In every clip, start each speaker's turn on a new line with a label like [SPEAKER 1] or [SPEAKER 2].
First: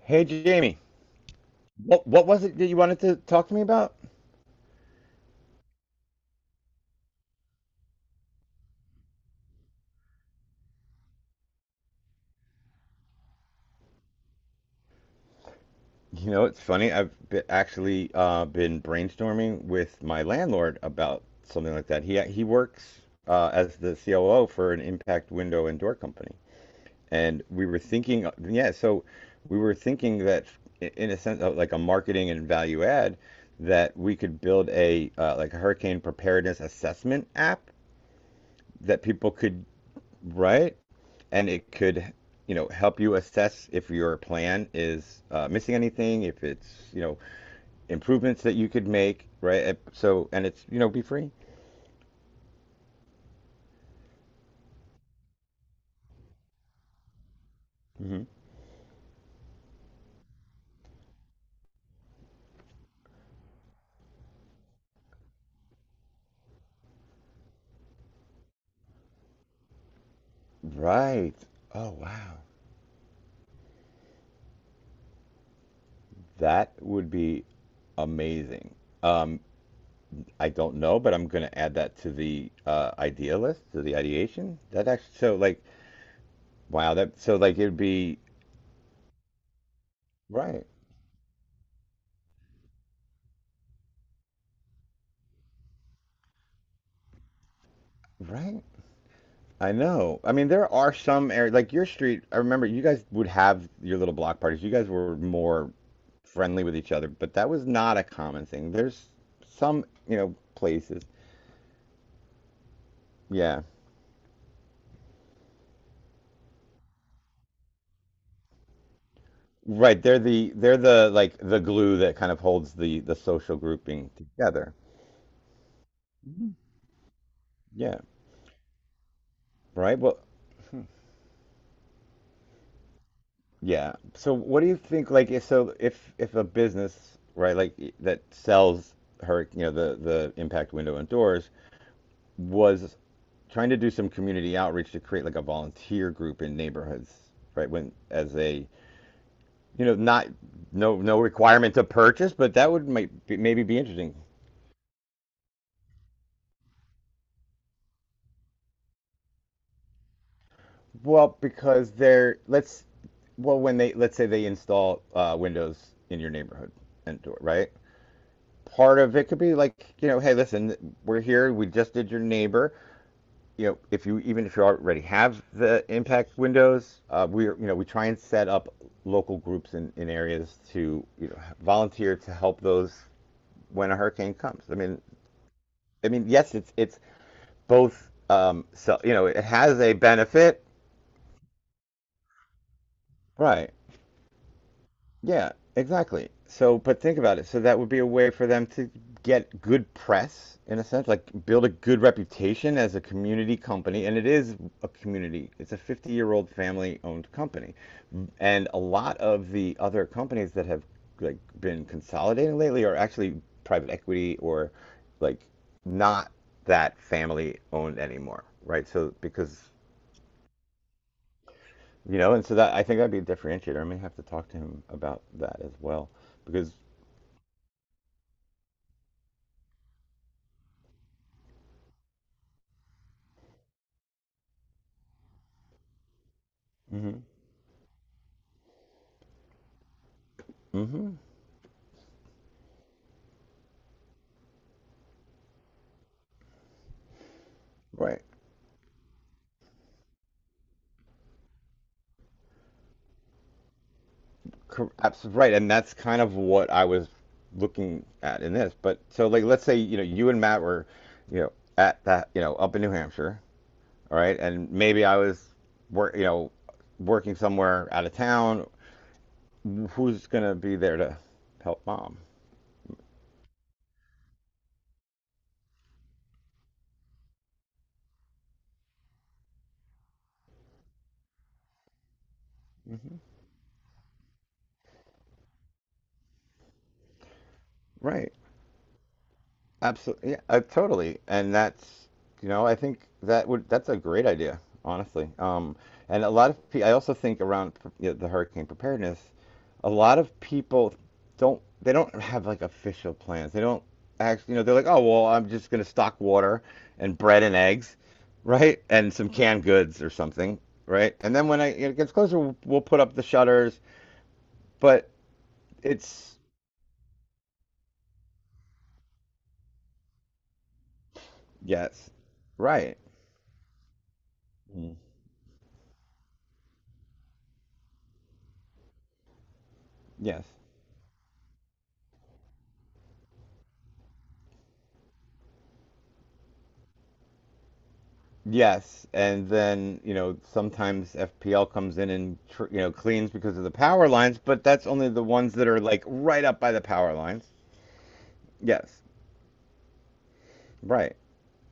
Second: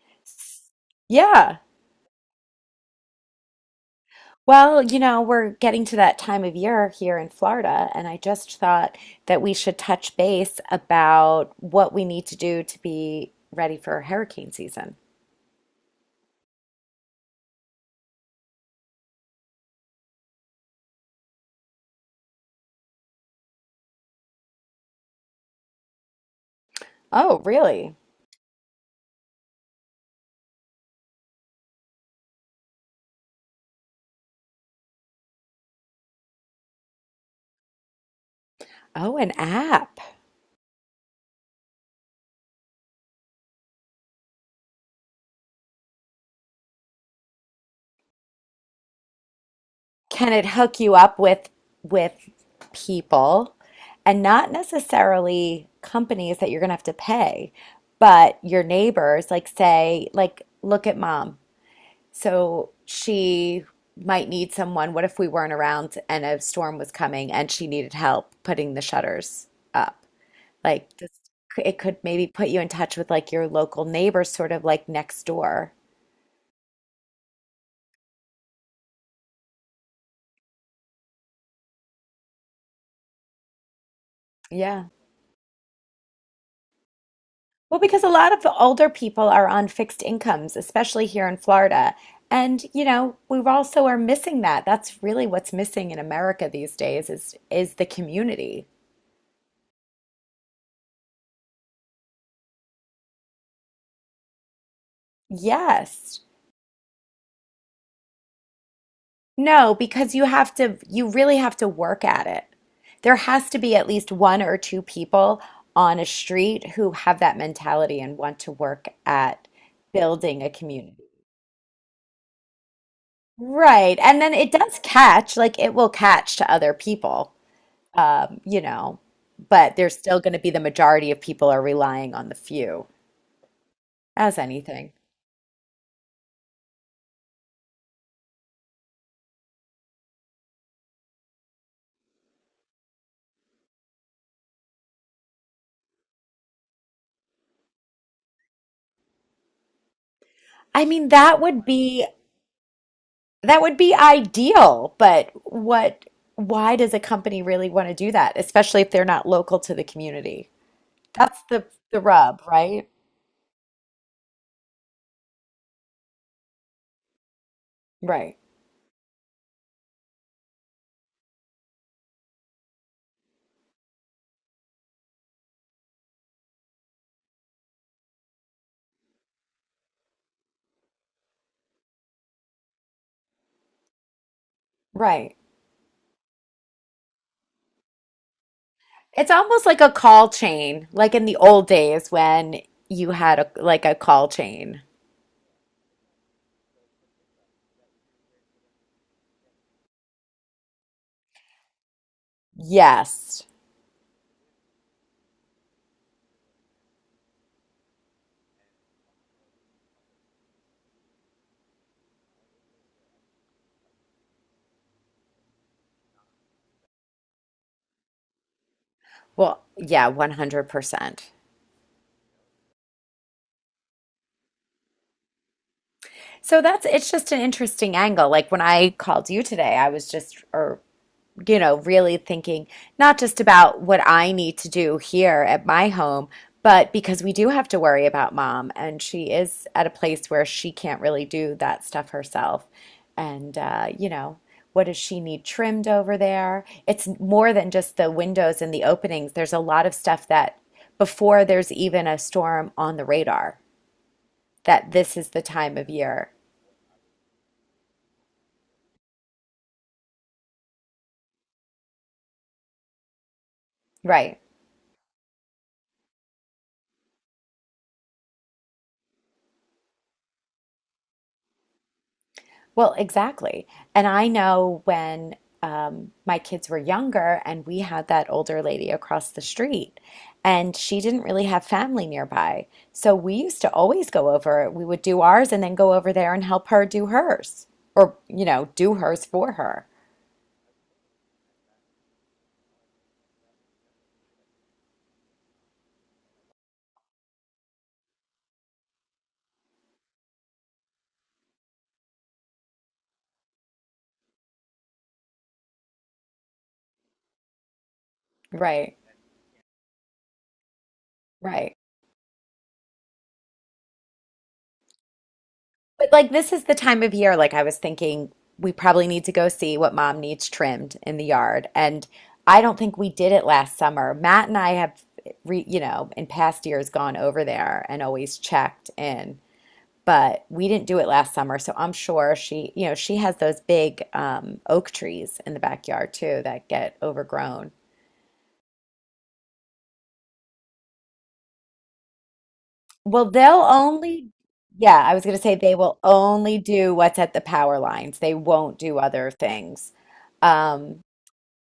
[SPEAKER 1] Hey Jamie,
[SPEAKER 2] Yeah.
[SPEAKER 1] what was it that you wanted to talk to me about?
[SPEAKER 2] Well, you know, we're getting to that time of year here in Florida, and I just thought that we should touch base about what we need to do to be ready for hurricane season.
[SPEAKER 1] You know, it's funny. I've be actually been brainstorming with my landlord about something like that. He works as the COO for an impact window and door company,
[SPEAKER 2] Oh,
[SPEAKER 1] and we were
[SPEAKER 2] really?
[SPEAKER 1] thinking, yeah, so we were thinking that in a sense of like a marketing and value add, that we could build a like a hurricane preparedness assessment app that
[SPEAKER 2] Oh,
[SPEAKER 1] people
[SPEAKER 2] an
[SPEAKER 1] could,
[SPEAKER 2] app.
[SPEAKER 1] right? And it could help you assess if your plan is missing anything, if it's improvements that you could make, right. So
[SPEAKER 2] Can it
[SPEAKER 1] and it's
[SPEAKER 2] hook you
[SPEAKER 1] be
[SPEAKER 2] up
[SPEAKER 1] free.
[SPEAKER 2] with people and not necessarily companies that you're going to have to pay,
[SPEAKER 1] Hmm.
[SPEAKER 2] but your neighbors, like say, like look at mom. So she might need someone. What if we weren't around and a storm was coming and she needed help putting the shutters up? Like this,
[SPEAKER 1] Right.
[SPEAKER 2] it
[SPEAKER 1] Oh
[SPEAKER 2] could maybe
[SPEAKER 1] wow,
[SPEAKER 2] put you in touch with like your local neighbor, sort of like next door.
[SPEAKER 1] that would be amazing. Um i don't know, but I'm going to add that to the idea list, to the ideation
[SPEAKER 2] Yeah.
[SPEAKER 1] that, actually so like, wow, that so like it would
[SPEAKER 2] Well, because a
[SPEAKER 1] be,
[SPEAKER 2] lot of the older people are on fixed incomes,
[SPEAKER 1] right.
[SPEAKER 2] especially here in Florida. And, you know, we also are missing that. That's really what's missing in America these days is the
[SPEAKER 1] Right.
[SPEAKER 2] community.
[SPEAKER 1] I know. I mean, there are some areas like your street. I remember you guys would have your little block parties. You guys were more
[SPEAKER 2] Yes.
[SPEAKER 1] friendly with each other, but that was not a common thing. There's
[SPEAKER 2] No,
[SPEAKER 1] some,
[SPEAKER 2] because
[SPEAKER 1] you
[SPEAKER 2] you
[SPEAKER 1] know,
[SPEAKER 2] have to,
[SPEAKER 1] places.
[SPEAKER 2] you really have to work at it. There has to
[SPEAKER 1] Yeah.
[SPEAKER 2] be at least one or two people on a street who have that mentality and want to work at
[SPEAKER 1] Right. They're
[SPEAKER 2] building a
[SPEAKER 1] the they're
[SPEAKER 2] community.
[SPEAKER 1] the like the glue that kind of holds the social
[SPEAKER 2] Right.
[SPEAKER 1] grouping
[SPEAKER 2] And then it
[SPEAKER 1] together.
[SPEAKER 2] does catch, like it will catch to other people,
[SPEAKER 1] Yeah.
[SPEAKER 2] you know, but there's
[SPEAKER 1] Right. Well,
[SPEAKER 2] still going to be the majority of people are relying on the few
[SPEAKER 1] yeah. So
[SPEAKER 2] as
[SPEAKER 1] what do you
[SPEAKER 2] anything.
[SPEAKER 1] think like, if so if a business, right, like that sells, her, you know, the impact window and doors, was trying to do some community outreach to create like a volunteer group in neighborhoods, right? When as a, not
[SPEAKER 2] I
[SPEAKER 1] no
[SPEAKER 2] mean,
[SPEAKER 1] no
[SPEAKER 2] that would
[SPEAKER 1] requirement to
[SPEAKER 2] be
[SPEAKER 1] purchase, but that would, might be,
[SPEAKER 2] that
[SPEAKER 1] maybe
[SPEAKER 2] would
[SPEAKER 1] be
[SPEAKER 2] be
[SPEAKER 1] interesting.
[SPEAKER 2] ideal, but what, why does a company really want to do that, especially if they're not local to the community?
[SPEAKER 1] Well,
[SPEAKER 2] That's the
[SPEAKER 1] because
[SPEAKER 2] the
[SPEAKER 1] they're,
[SPEAKER 2] rub,
[SPEAKER 1] let's,
[SPEAKER 2] right?
[SPEAKER 1] well, when they, let's say they install windows in your neighborhood and door, right?
[SPEAKER 2] Right.
[SPEAKER 1] Part of it could be like, hey listen, we're here, we just did your neighbor, if you, even if you already have the impact windows, we, we try and set up local groups in areas to volunteer to help those when a hurricane comes. I mean,
[SPEAKER 2] Right.
[SPEAKER 1] yes, it's both. So
[SPEAKER 2] It's
[SPEAKER 1] it
[SPEAKER 2] almost like
[SPEAKER 1] has
[SPEAKER 2] a
[SPEAKER 1] a
[SPEAKER 2] call
[SPEAKER 1] benefit,
[SPEAKER 2] chain, like in the old days when you had a,
[SPEAKER 1] right?
[SPEAKER 2] like a call chain.
[SPEAKER 1] Yeah, exactly. So, but think about it. So that would be a way for them to get good press, in a sense, like build a good reputation as a
[SPEAKER 2] Yes.
[SPEAKER 1] community company. And it is a community. It's a 50-year-old family-owned company. And a lot of the other companies that have like been consolidating lately are actually private equity, or like, not that family-owned anymore, right? So because,
[SPEAKER 2] Well, yeah, 100%.
[SPEAKER 1] you know, and so, that I think that'd be a differentiator. I may have to talk to him about that as well
[SPEAKER 2] So
[SPEAKER 1] because,
[SPEAKER 2] that's it's just an interesting angle. Like when I called you today, I was just or you know, really thinking not just about what I need to do here at my home, but because we do have to worry about mom, and she is at a place where she can't
[SPEAKER 1] hmm.
[SPEAKER 2] really do that stuff herself. And, you know, what does she need trimmed over there? It's more than just the
[SPEAKER 1] Right.
[SPEAKER 2] windows and the openings. There's a lot of stuff that before there's even a storm on the radar, that this is the
[SPEAKER 1] Right. And
[SPEAKER 2] time of
[SPEAKER 1] that's kind
[SPEAKER 2] year.
[SPEAKER 1] of what I was looking at in this. But so, like, let's say, you know, you and Matt were, you know, at that, you know, up in New Hampshire. All
[SPEAKER 2] Right.
[SPEAKER 1] right. And maybe I was work, you know, working somewhere out of town. Who's going to be there to help mom?
[SPEAKER 2] Well, exactly. And I know when my kids were younger and we had that older lady across the street, and she didn't really have family nearby. So we used to always go over, we would do ours and then go over there and help her do hers or,
[SPEAKER 1] Right.
[SPEAKER 2] you know, do hers for her.
[SPEAKER 1] Absolutely. Yeah, totally. And that's, you know, I think that would, that's a great idea, honestly. And a lot of, I also think around, you know, the hurricane preparedness, a lot of people don't they don't have like official plans. They don't actually, you know, they're like, "Oh, well, I'm just going to stock water and bread and eggs, right?
[SPEAKER 2] Right,
[SPEAKER 1] And some canned goods or something, right? And then when
[SPEAKER 2] right.
[SPEAKER 1] it gets closer, we'll, put up the shutters, but
[SPEAKER 2] But like
[SPEAKER 1] it's,
[SPEAKER 2] this is the time of year, like I was thinking we probably need to go see what mom needs trimmed in the yard. And
[SPEAKER 1] yes.
[SPEAKER 2] I don't think
[SPEAKER 1] Right.
[SPEAKER 2] we did it last summer. Matt and I
[SPEAKER 1] Mm.
[SPEAKER 2] have you know, in past years gone over there and always checked in,
[SPEAKER 1] Yes.
[SPEAKER 2] but we didn't do it last summer. So I'm sure she, you know, she has those big oak trees in the backyard too that get overgrown.
[SPEAKER 1] Yes. And then, you know, sometimes FPL comes in and, tr you know,
[SPEAKER 2] Well,
[SPEAKER 1] cleans because
[SPEAKER 2] they'll
[SPEAKER 1] of the power
[SPEAKER 2] only,
[SPEAKER 1] lines, but that's
[SPEAKER 2] yeah,
[SPEAKER 1] only
[SPEAKER 2] I was
[SPEAKER 1] the
[SPEAKER 2] going to say
[SPEAKER 1] ones that
[SPEAKER 2] they
[SPEAKER 1] are
[SPEAKER 2] will
[SPEAKER 1] like right
[SPEAKER 2] only
[SPEAKER 1] up by the
[SPEAKER 2] do
[SPEAKER 1] power
[SPEAKER 2] what's at the
[SPEAKER 1] lines.
[SPEAKER 2] power lines. They won't do
[SPEAKER 1] Yes.
[SPEAKER 2] other things. Um,
[SPEAKER 1] Right.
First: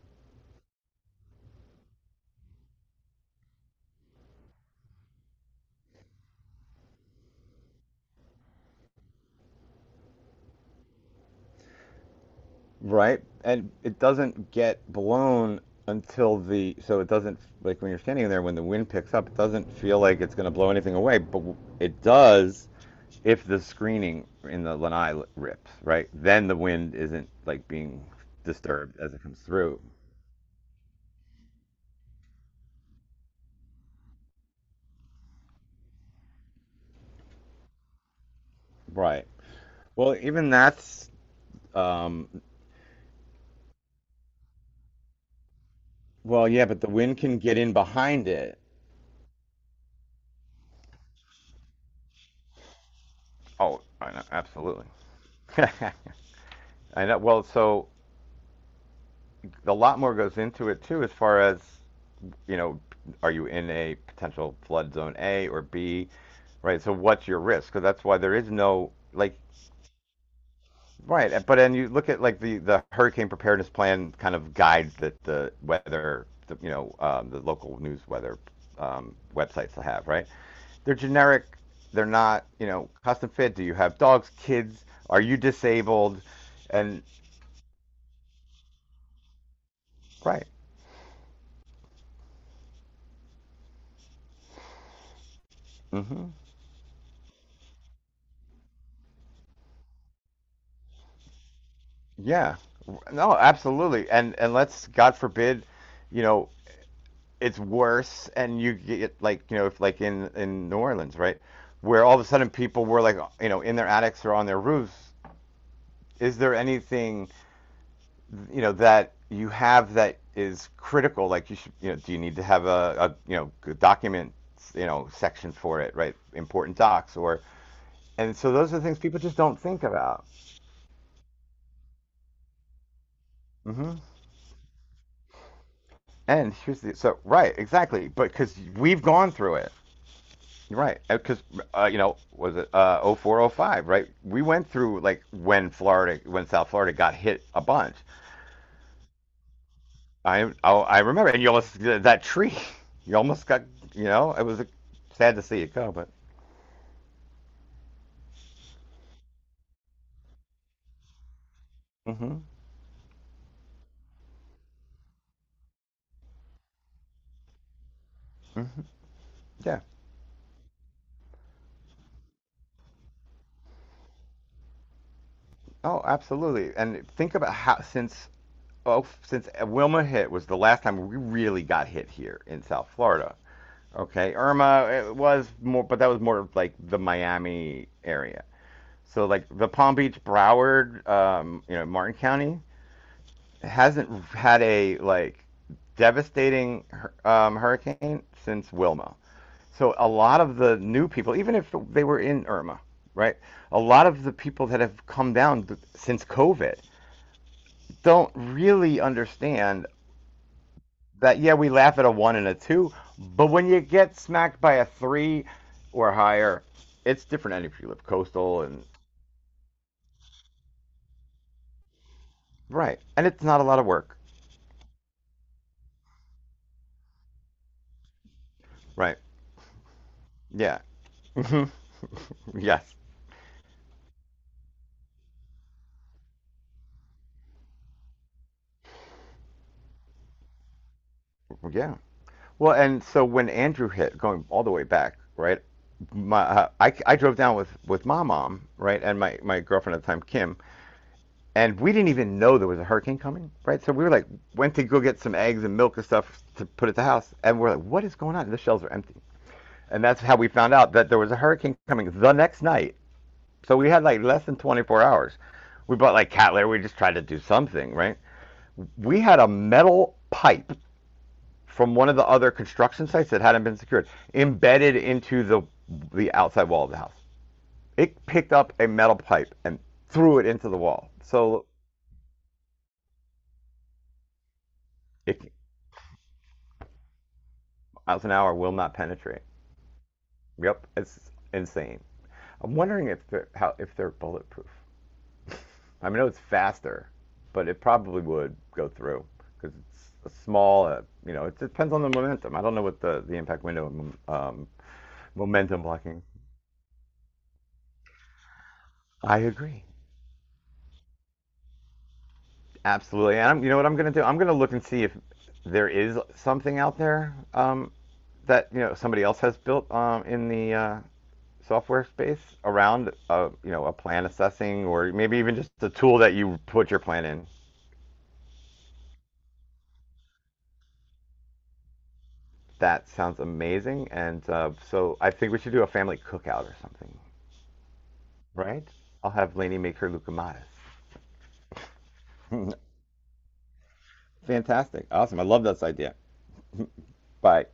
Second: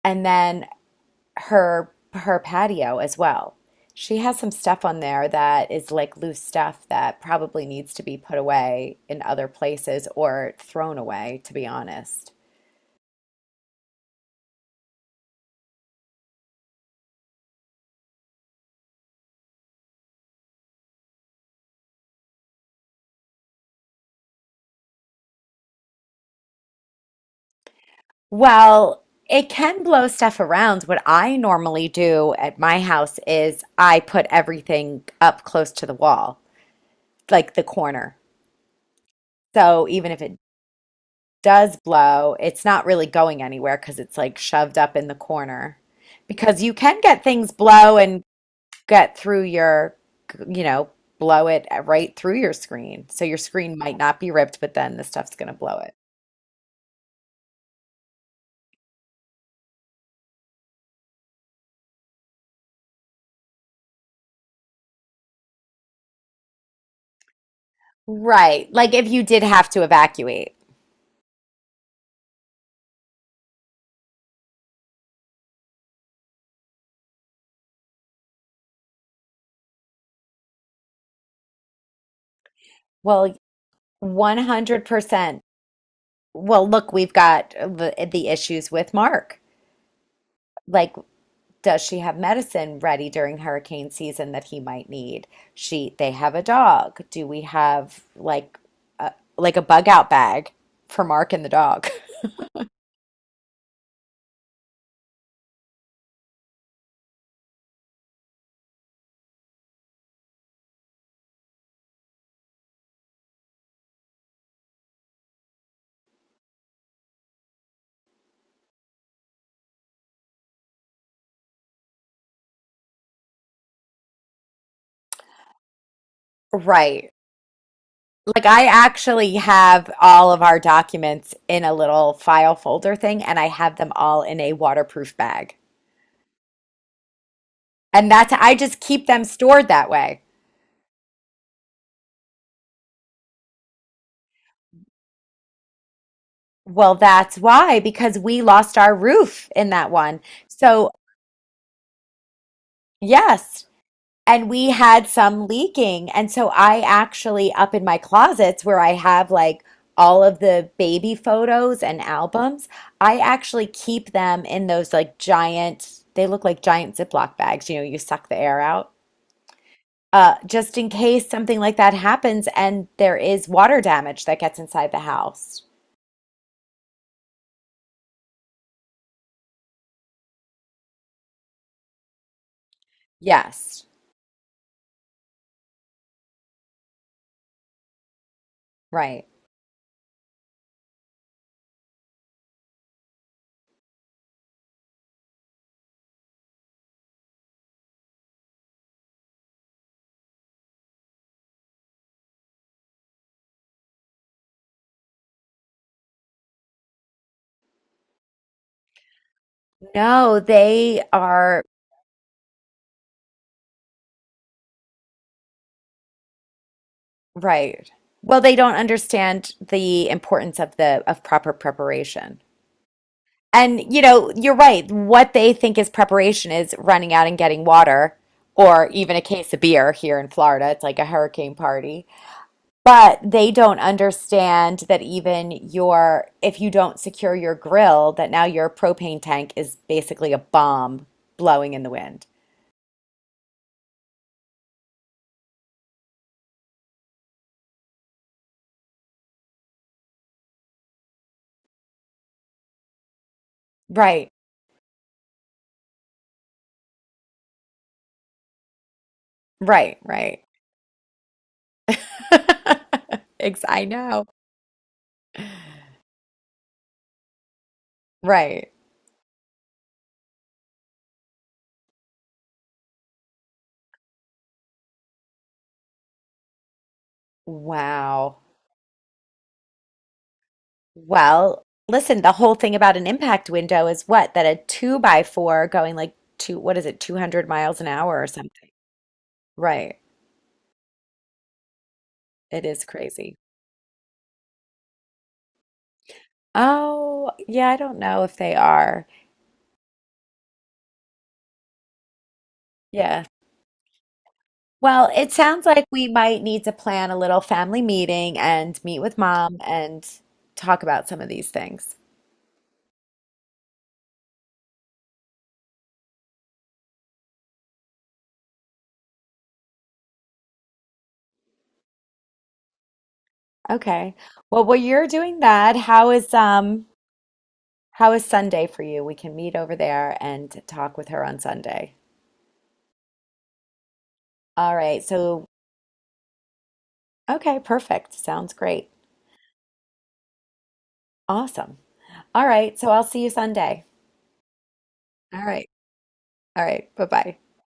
[SPEAKER 2] and then her patio as well. She has some stuff on there that is like loose stuff that probably needs to be put away in other places or thrown away, to be honest.
[SPEAKER 1] Right? And it doesn't get blown until the, so it doesn't, like when you're standing in there, when the wind picks up, it doesn't feel like it's going to blow anything away, but it does if the screening in the lanai rips, right? Then the wind isn't like being disturbed
[SPEAKER 2] Well,
[SPEAKER 1] as it comes
[SPEAKER 2] it
[SPEAKER 1] through.
[SPEAKER 2] can blow stuff around. What I normally do at my house is I put everything up close to the wall, like the corner.
[SPEAKER 1] Right.
[SPEAKER 2] So even
[SPEAKER 1] Well,
[SPEAKER 2] if it
[SPEAKER 1] even that's,
[SPEAKER 2] does
[SPEAKER 1] um,
[SPEAKER 2] blow, it's not really going anywhere because it's like shoved up in the corner
[SPEAKER 1] well,
[SPEAKER 2] because
[SPEAKER 1] yeah,
[SPEAKER 2] you
[SPEAKER 1] but the
[SPEAKER 2] can
[SPEAKER 1] wind
[SPEAKER 2] get
[SPEAKER 1] can
[SPEAKER 2] things
[SPEAKER 1] get in
[SPEAKER 2] blow and
[SPEAKER 1] behind it.
[SPEAKER 2] get through your, you know, blow it right through your screen. So your screen
[SPEAKER 1] Oh,
[SPEAKER 2] might
[SPEAKER 1] I
[SPEAKER 2] not
[SPEAKER 1] know,
[SPEAKER 2] be ripped, but
[SPEAKER 1] absolutely.
[SPEAKER 2] then the stuff's going to blow
[SPEAKER 1] I
[SPEAKER 2] it.
[SPEAKER 1] know. Well, so a lot more goes into it too, as far as, you know, are you in a potential flood zone A or B, right? So what's your risk? Because that's why there is
[SPEAKER 2] Right.
[SPEAKER 1] no
[SPEAKER 2] Like if you
[SPEAKER 1] like,
[SPEAKER 2] did have to evacuate.
[SPEAKER 1] right. But then you look at like the hurricane preparedness plan kind of guides that the weather, the, you know, the local news weather websites will have, right? They're generic. They're not, you know, custom
[SPEAKER 2] Well,
[SPEAKER 1] fit. Do you have dogs, kids? Are you
[SPEAKER 2] 100%.
[SPEAKER 1] disabled?
[SPEAKER 2] Well, look,
[SPEAKER 1] And
[SPEAKER 2] we've got the issues with Mark.
[SPEAKER 1] right.
[SPEAKER 2] Like, does she have medicine ready during hurricane season that he might need? She, they
[SPEAKER 1] Hmm.
[SPEAKER 2] have a dog. Do we have like a bug out bag for Mark and the dog?
[SPEAKER 1] Yeah. No, absolutely. And let's, God forbid, you know, it's worse and you get like, you know, if like in New Orleans, right, where all of a sudden people were like, you know, in their attics or on their roofs, is there anything, you know, that you have that is critical, like you should, you know, do you need to have a, you know, document, you know, section for it, right, important
[SPEAKER 2] Right.
[SPEAKER 1] docs, or, and
[SPEAKER 2] Like
[SPEAKER 1] so
[SPEAKER 2] I
[SPEAKER 1] those are the things people
[SPEAKER 2] actually
[SPEAKER 1] just don't think
[SPEAKER 2] have
[SPEAKER 1] about.
[SPEAKER 2] all of our documents in a little file folder thing, and I
[SPEAKER 1] Mm
[SPEAKER 2] have them
[SPEAKER 1] hmm
[SPEAKER 2] all in a waterproof bag.
[SPEAKER 1] and here's the, so right, exactly,
[SPEAKER 2] And
[SPEAKER 1] but
[SPEAKER 2] that's I
[SPEAKER 1] because
[SPEAKER 2] just
[SPEAKER 1] we've
[SPEAKER 2] keep them
[SPEAKER 1] gone through
[SPEAKER 2] stored
[SPEAKER 1] it.
[SPEAKER 2] that way.
[SPEAKER 1] Right, because you know, was it oh 04, 05? Right, we went through like when when South Florida
[SPEAKER 2] Well,
[SPEAKER 1] got
[SPEAKER 2] that's
[SPEAKER 1] hit a
[SPEAKER 2] why,
[SPEAKER 1] bunch.
[SPEAKER 2] because we lost our roof in that one.
[SPEAKER 1] I I,
[SPEAKER 2] So,
[SPEAKER 1] I remember, and you almost that tree, you almost got,
[SPEAKER 2] yes,
[SPEAKER 1] you know, it
[SPEAKER 2] and
[SPEAKER 1] was
[SPEAKER 2] we had
[SPEAKER 1] sad to
[SPEAKER 2] some
[SPEAKER 1] see it go, but,
[SPEAKER 2] leaking. And so I actually, up in my closets where I have like all of the baby photos and
[SPEAKER 1] hmm,
[SPEAKER 2] albums, I actually keep them in those like giant, they look like giant Ziploc bags. You know, you suck the air out.
[SPEAKER 1] yeah,
[SPEAKER 2] Just in case something like that happens and there is water damage that gets inside the house.
[SPEAKER 1] oh, absolutely. And think about how since Wilma hit was the last time we really got hit here in South Florida.
[SPEAKER 2] Yes,
[SPEAKER 1] Okay, Irma, it was more, but that was more of, like, the Miami area.
[SPEAKER 2] right.
[SPEAKER 1] So like the Palm Beach, Broward, you know, Martin County hasn't had a like devastating hurricane since Wilma. So a lot of the new people, even if they were in Irma, right? A lot of the people that have come down since COVID don't really understand
[SPEAKER 2] No, they
[SPEAKER 1] that. Yeah,
[SPEAKER 2] are
[SPEAKER 1] we laugh at a one and a two, but when you get smacked by a three or higher, it's different. And if you
[SPEAKER 2] right.
[SPEAKER 1] live
[SPEAKER 2] Well, they
[SPEAKER 1] coastal,
[SPEAKER 2] don't
[SPEAKER 1] and
[SPEAKER 2] understand the importance of the of proper preparation.
[SPEAKER 1] right, and it's not a lot of
[SPEAKER 2] And, you
[SPEAKER 1] work,
[SPEAKER 2] know, you're right. What they think is preparation is running out and getting water or even
[SPEAKER 1] right?
[SPEAKER 2] a case of beer here in Florida.
[SPEAKER 1] Yeah.
[SPEAKER 2] It's like a hurricane
[SPEAKER 1] Mhm.
[SPEAKER 2] party.
[SPEAKER 1] Yes.
[SPEAKER 2] But they don't understand that even your, if you don't secure your grill, that now your propane tank is basically a bomb blowing in the
[SPEAKER 1] Yeah.
[SPEAKER 2] wind.
[SPEAKER 1] Well, and so when Andrew hit, going all the way back, right? I drove down with my mom, right, and my girlfriend at the time, Kim, and we didn't even know there was a hurricane coming, right? So
[SPEAKER 2] Right,
[SPEAKER 1] went to go get some eggs and milk and stuff to put at the house, and we're like, what is going on? The shelves are empty,
[SPEAKER 2] right,
[SPEAKER 1] and that's how
[SPEAKER 2] right.
[SPEAKER 1] we found out that there was a hurricane coming the next night.
[SPEAKER 2] Ex
[SPEAKER 1] So
[SPEAKER 2] I
[SPEAKER 1] we had like
[SPEAKER 2] know.
[SPEAKER 1] less than 24 hours. We bought like cat litter. We just tried to do something, right?
[SPEAKER 2] Right.
[SPEAKER 1] We had a metal pipe from one of the other construction sites that hadn't been secured, embedded into the outside wall of the house. It
[SPEAKER 2] Wow.
[SPEAKER 1] picked up a metal pipe and threw it into the wall. So
[SPEAKER 2] Well, listen, the whole thing about an impact window is what? That a two by
[SPEAKER 1] it,
[SPEAKER 2] four going like two, what is it, 200 miles an hour
[SPEAKER 1] miles
[SPEAKER 2] or
[SPEAKER 1] an hour
[SPEAKER 2] something.
[SPEAKER 1] will not penetrate.
[SPEAKER 2] Right.
[SPEAKER 1] Yep, it's insane.
[SPEAKER 2] It
[SPEAKER 1] I'm
[SPEAKER 2] is
[SPEAKER 1] wondering if
[SPEAKER 2] crazy.
[SPEAKER 1] they're how if they're bulletproof. I mean, I know it's faster,
[SPEAKER 2] Oh, yeah,
[SPEAKER 1] but
[SPEAKER 2] I
[SPEAKER 1] it
[SPEAKER 2] don't
[SPEAKER 1] probably
[SPEAKER 2] know if they
[SPEAKER 1] would go
[SPEAKER 2] are.
[SPEAKER 1] through because it's a small. It depends on the momentum. I don't know what the
[SPEAKER 2] Yeah.
[SPEAKER 1] the impact window,
[SPEAKER 2] Well, it sounds
[SPEAKER 1] momentum
[SPEAKER 2] like we
[SPEAKER 1] blocking.
[SPEAKER 2] might need to plan a little family meeting and meet with
[SPEAKER 1] I
[SPEAKER 2] mom
[SPEAKER 1] agree.
[SPEAKER 2] and talk about some of these things.
[SPEAKER 1] Absolutely. And I'm, you know what I'm going to do? I'm going to look and see if there is something out there, that, you know, somebody else has built in the software space around a
[SPEAKER 2] Okay.
[SPEAKER 1] plan
[SPEAKER 2] Well, while
[SPEAKER 1] assessing,
[SPEAKER 2] you're
[SPEAKER 1] or maybe
[SPEAKER 2] doing
[SPEAKER 1] even just
[SPEAKER 2] that,
[SPEAKER 1] a tool that you put your plan in.
[SPEAKER 2] how is Sunday for you? We can meet over there and talk with her on Sunday.
[SPEAKER 1] That sounds amazing. And
[SPEAKER 2] All right.
[SPEAKER 1] so I
[SPEAKER 2] So
[SPEAKER 1] think we should do a family cookout or something,
[SPEAKER 2] okay, perfect. Sounds
[SPEAKER 1] right?
[SPEAKER 2] great.
[SPEAKER 1] I'll have Lainey make her lucamadas.
[SPEAKER 2] Awesome. All right, so I'll see you Sunday.
[SPEAKER 1] Fantastic. Awesome.
[SPEAKER 2] All
[SPEAKER 1] I love
[SPEAKER 2] right.
[SPEAKER 1] this idea.
[SPEAKER 2] All right. Bye-bye.
[SPEAKER 1] Bye.